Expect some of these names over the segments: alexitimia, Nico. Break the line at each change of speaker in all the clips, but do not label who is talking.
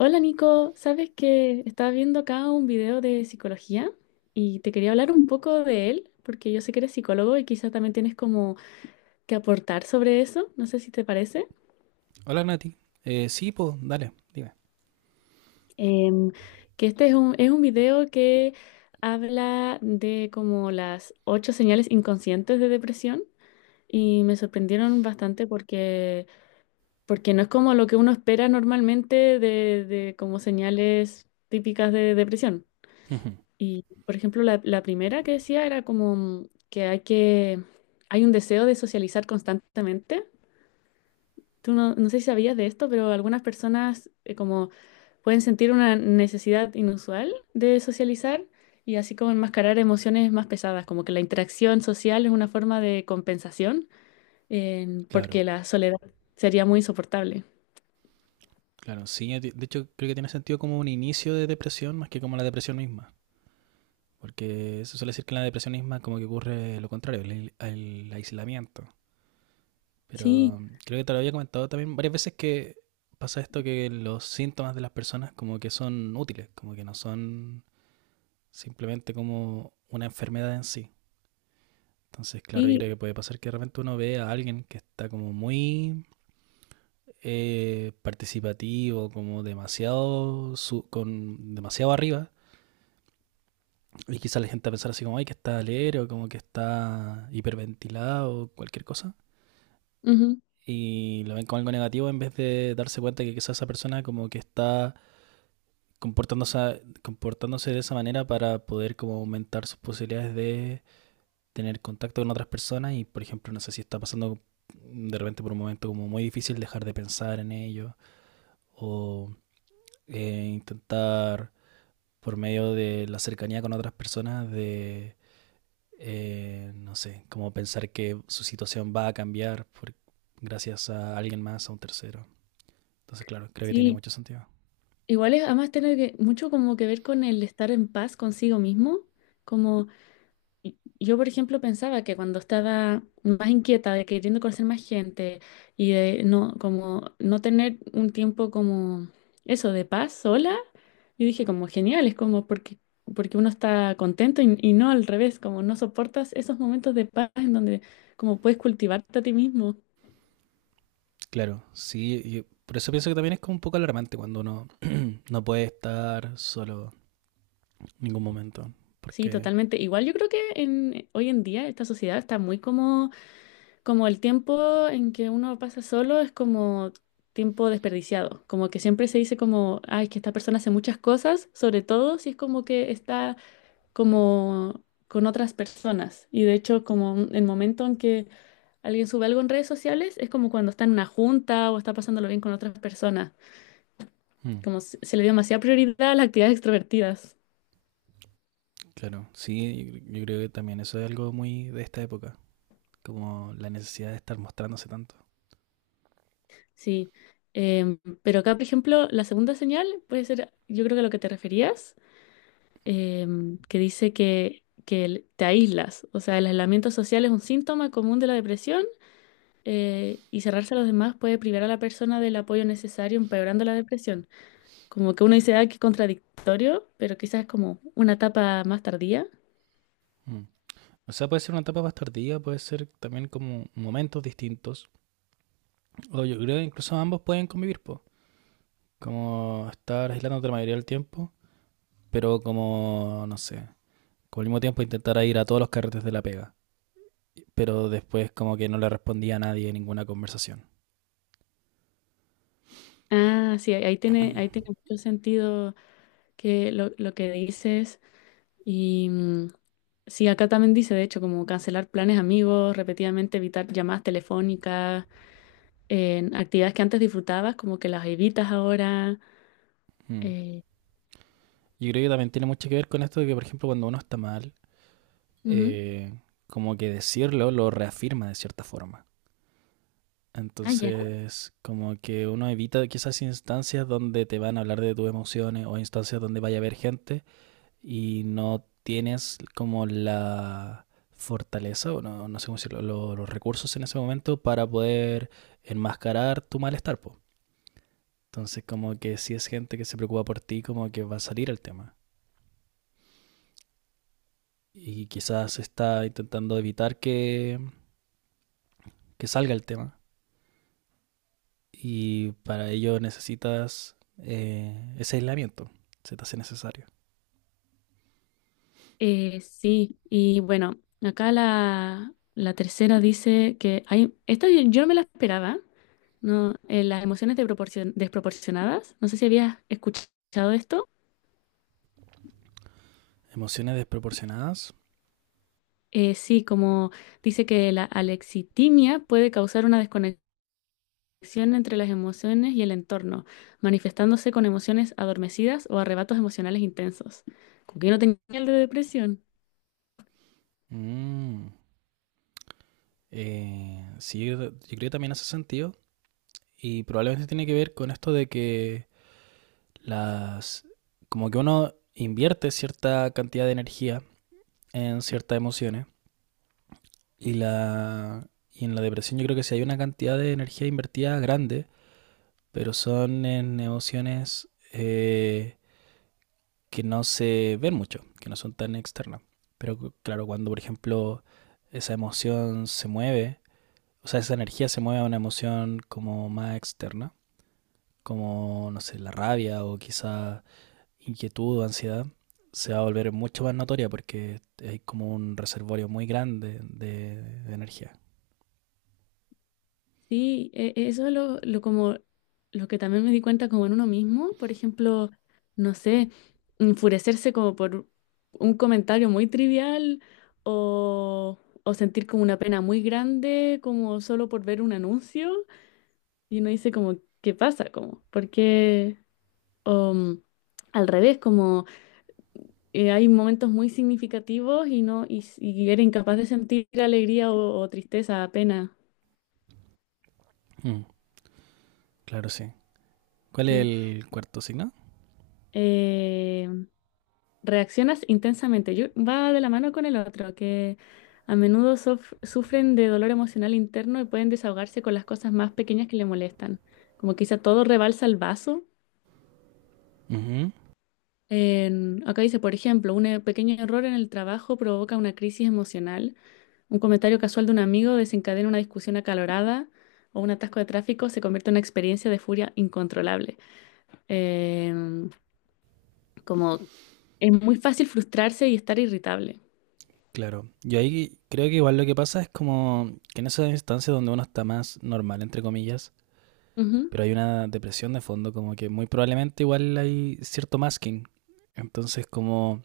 Hola Nico, sabes que estaba viendo acá un video de psicología y te quería hablar un poco de él, porque yo sé que eres psicólogo y quizás también tienes como que aportar sobre eso, no sé si te parece.
Hola Nati. Sí, pues, dale, dime.
Em, que este es un video que habla de como las 8 señales inconscientes de depresión y me sorprendieron bastante porque no es como lo que uno espera normalmente de como señales típicas de depresión.
Ujú.
Y, por ejemplo, la primera que decía era como que hay un deseo de socializar constantemente. Tú no sé si sabías de esto, pero algunas personas como pueden sentir una necesidad inusual de socializar y así como enmascarar emociones más pesadas, como que la interacción social es una forma de compensación, porque
Claro,
la soledad sería muy insoportable.
claro. Sí, de hecho creo que tiene sentido como un inicio de depresión más que como la depresión misma. Porque se suele decir que en la depresión misma como que ocurre lo contrario, el aislamiento. Pero
Sí,
creo que te lo había comentado también varias veces que pasa esto, que los síntomas de las personas como que son útiles, como que no son simplemente como una enfermedad en sí. Entonces, claro, yo
sí,
creo que puede pasar que de repente uno ve a alguien que está como muy participativo, como con demasiado arriba. Y quizá la gente va a pensar así como, ay, que está alero, como que está hiperventilado, cualquier cosa.
ujú,
Y lo ven como algo negativo en vez de darse cuenta que quizá esa persona como que está comportándose de esa manera para poder como aumentar sus posibilidades de tener contacto con otras personas y, por ejemplo, no sé si está pasando de repente por un momento como muy difícil dejar de pensar en ello o intentar por medio de la cercanía con otras personas, de, no sé, como pensar que su situación va a cambiar gracias a alguien más, a un tercero. Entonces, claro, creo que tiene
sí.
mucho sentido.
Igual es además tener que, mucho como que ver con el estar en paz consigo mismo. Como yo, por ejemplo, pensaba que cuando estaba más inquieta de queriendo conocer más gente y de no, como no tener un tiempo como eso, de paz sola, yo dije como genial, es como porque uno está contento y no al revés, como no soportas esos momentos de paz en donde como puedes cultivarte a ti mismo.
Claro, sí, y por eso pienso que también es como un poco alarmante cuando uno no puede estar solo en ningún momento,
Sí,
porque...
totalmente. Igual yo creo que en, hoy en día esta sociedad está muy como. Como el tiempo en que uno pasa solo es como tiempo desperdiciado, como que siempre se dice como, ay, que esta persona hace muchas cosas, sobre todo si es como que está como con otras personas. Y de hecho, como el momento en que alguien sube algo en redes sociales es como cuando está en una junta o está pasándolo bien con otras personas,
mm,
como se le dio demasiada prioridad a las actividades extrovertidas.
claro, sí, yo creo que también eso es algo muy de esta época, como la necesidad de estar mostrándose tanto.
Sí. Pero acá, por ejemplo, la segunda señal puede ser, yo creo que a lo que te referías, que dice que te aíslas. O sea, el aislamiento social es un síntoma común de la depresión, y cerrarse a los demás puede privar a la persona del apoyo necesario, empeorando la depresión. Como que uno dice, ah, qué contradictorio, pero quizás es como una etapa más tardía.
Mm. O sea, puede ser una etapa más tardía, puede ser también como momentos distintos, o yo creo que incluso ambos pueden convivir, po. Como estar aislándote la mayoría del tiempo, pero como, no sé, como al mismo tiempo intentar ir a todos los carretes de la pega. Pero después como que no le respondía a nadie en ninguna conversación.
Ah, sí, ahí tiene mucho sentido lo que dices. Y sí, acá también dice, de hecho, como cancelar planes amigos, repetidamente evitar llamadas telefónicas, en actividades que antes disfrutabas, como que las evitas ahora.
Mm.
eh,
Yo creo que también tiene mucho que ver con esto de que, por ejemplo, cuando uno está mal,
Ujú.
eh, como que decirlo lo reafirma de cierta forma.
Ah, ya.
Entonces, como que uno evita quizás instancias donde te van a hablar de tus emociones o instancias donde vaya a haber gente y no tienes como la fortaleza, o no, no sé cómo decirlo, los recursos en ese momento para poder enmascarar tu malestar, po. Entonces, como que si es gente que se preocupa por ti, como que va a salir el tema. Y quizás está intentando evitar que salga el tema. Y para ello necesitas ese aislamiento, se te hace necesario.
Sí, y bueno, acá la tercera dice que hay, esta yo no me la esperaba, ¿no? Las emociones de desproporcionadas, no sé si habías escuchado esto.
Emociones desproporcionadas.
Sí, como dice que la alexitimia puede causar una desconexión conexión entre las emociones y el entorno, manifestándose con emociones adormecidas o arrebatos emocionales intensos. Como que yo no tenía el de depresión.
Mm. Eh, sí, yo creo que también hace sentido. Y probablemente tiene que ver con esto de que las... como que uno invierte cierta cantidad de energía en ciertas emociones y la... y en la depresión yo creo que sí hay una cantidad de energía invertida grande, pero son en emociones que no se ven mucho, que no son tan externas. Pero claro, cuando por ejemplo esa emoción se mueve, o sea, esa energía se mueve a una emoción como más externa, como, no sé, la rabia o quizá inquietud o ansiedad, se va a volver mucho más notoria porque hay como un reservorio muy grande de energía.
Sí, eso es lo como, lo que también me di cuenta como en uno mismo, por ejemplo, no sé, enfurecerse como por un comentario muy trivial o sentir como una pena muy grande, como solo por ver un anuncio y uno dice como, ¿qué pasa? Como, ¿por qué? O, al revés, como hay momentos muy significativos y no y era incapaz de sentir alegría o tristeza, pena,
Mm, claro, sí. ¿Cuál es
¿sí?
el cuarto signo?
Eh, Reaccionas intensamente. Va de la mano con el otro, que a menudo sufren de dolor emocional interno y pueden desahogarse con las cosas más pequeñas que le molestan. Como quizá todo rebalsa el vaso.
Ujú,
Acá dice, por ejemplo, un pequeño error en el trabajo provoca una crisis emocional. Un comentario casual de un amigo desencadena una discusión acalorada o un atasco de tráfico se convierte en una experiencia de furia incontrolable. Em, Como es muy fácil frustrarse y estar irritable.
claro. Yo ahí creo que igual lo que pasa es como que en esas instancias donde uno está más normal, entre comillas,
Ujú.
pero hay una depresión de fondo, como que muy probablemente igual hay cierto masking. Entonces, como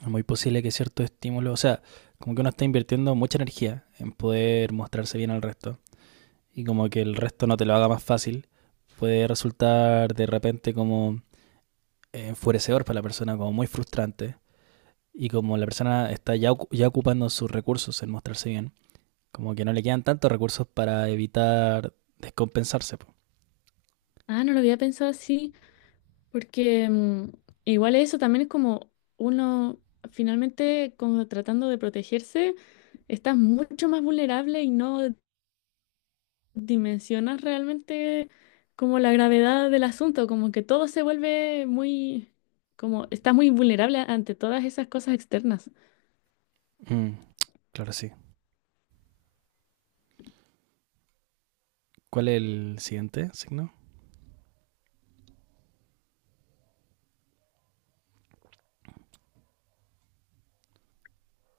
es muy posible que ciertos estímulos, o sea, como que uno está invirtiendo mucha energía en poder mostrarse bien al resto, y como que el resto no te lo haga más fácil, puede resultar de repente como enfurecedor para la persona, como muy frustrante. Y como la persona está ya ocupando sus recursos en mostrarse bien, como que no le quedan tantos recursos para evitar descompensarse.
Ah, no lo había pensado así, porque igual eso también es como uno finalmente como tratando de protegerse, estás mucho más vulnerable y no dimensionas realmente como la gravedad del asunto, como que todo se vuelve muy, como está muy vulnerable ante todas esas cosas externas.
Mm, claro, sí. ¿Cuál es el siguiente signo?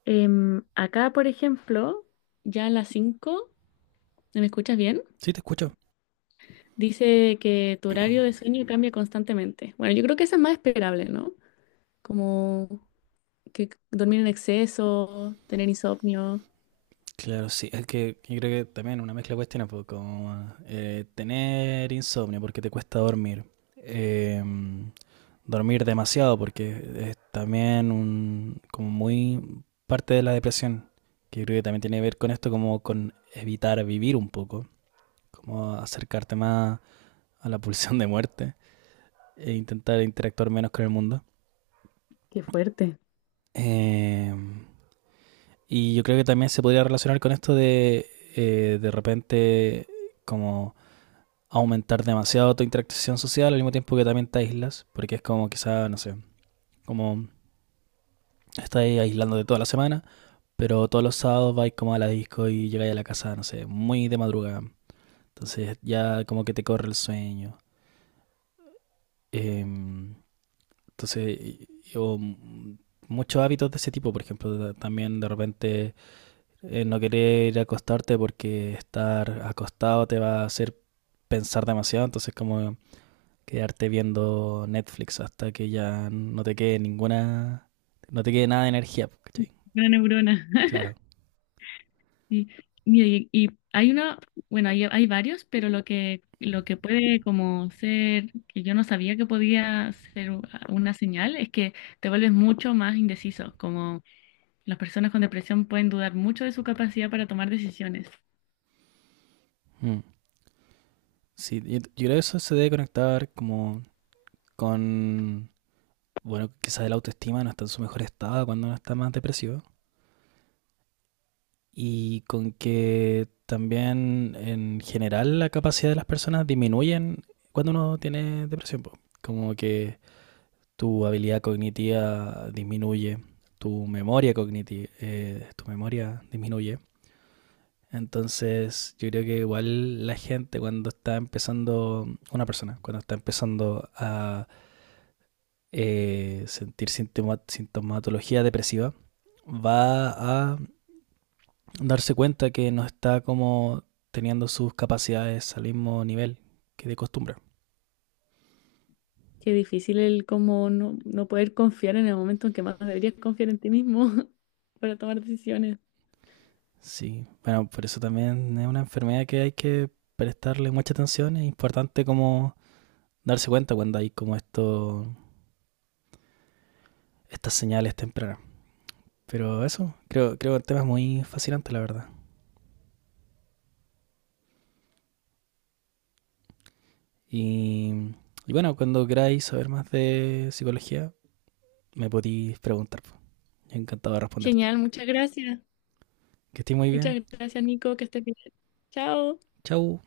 Acá, por ejemplo, ya a las 5, ¿me escuchas bien?
Sí, te escucho.
Dice que tu horario de sueño cambia constantemente. Bueno, yo creo que eso es más esperable, ¿no? Como que dormir en exceso, tener insomnio.
Claro, sí. Es que yo creo que también una mezcla de cuestiones, pues, como tener insomnio porque te cuesta dormir. Eh, Dormir demasiado porque es también un, como muy parte de la depresión, que creo que también tiene que ver con esto, como con evitar vivir un poco, como acercarte más a la pulsión de muerte e intentar interactuar menos con el mundo.
Qué fuerte.
Eh, y yo creo que también se podría relacionar con esto de repente como aumentar demasiado tu interacción social al mismo tiempo que también te aíslas, porque es como quizá, no sé, como estás aislando de toda la semana. Pero todos los sábados vais como a la disco y llegáis a la casa, no sé, muy de madrugada. Entonces ya como que te corre el sueño. Em, entonces, yo muchos hábitos de ese tipo, por ejemplo, también de repente no querer ir a acostarte porque estar acostado te va a hacer pensar demasiado, entonces como quedarte viendo Netflix hasta que ya no te quede no te quede nada de energía, ¿cachai?
Una neurona.
Claro.
Y, mira, y hay una, bueno, hay varios, pero lo lo que puede como ser, que yo no sabía que podía ser una señal, es que te vuelves mucho más indeciso, como las personas con depresión pueden dudar mucho de su capacidad para tomar decisiones.
Mm. Sí, yo creo que eso se debe conectar como con, bueno, quizás la autoestima no está en su mejor estado cuando uno está más depresivo, y con que también en general la capacidad de las personas disminuyen cuando uno tiene depresión, po. Como que tu habilidad cognitiva disminuye, tu memoria cognitiva, tu memoria disminuye. Entonces, yo creo que igual la gente cuando está una persona, cuando está empezando a sentir sintomatología depresiva, va a darse cuenta que no está como teniendo sus capacidades al mismo nivel que de costumbre.
Qué difícil el como no poder confiar en el momento en que más deberías confiar en ti mismo para tomar decisiones.
Sí, bueno, por eso también es una enfermedad que hay que prestarle mucha atención. Es importante como darse cuenta cuando hay como esto, estas señales tempranas. Pero eso, creo que el tema es muy fascinante, la verdad. Y, y bueno, cuando queráis saber más de psicología, me podéis preguntar. Yo encantado de responderte.
Genial, muchas gracias.
Que estéis muy bien.
Muchas gracias, Nico, que estés bien. Chao.
Chau.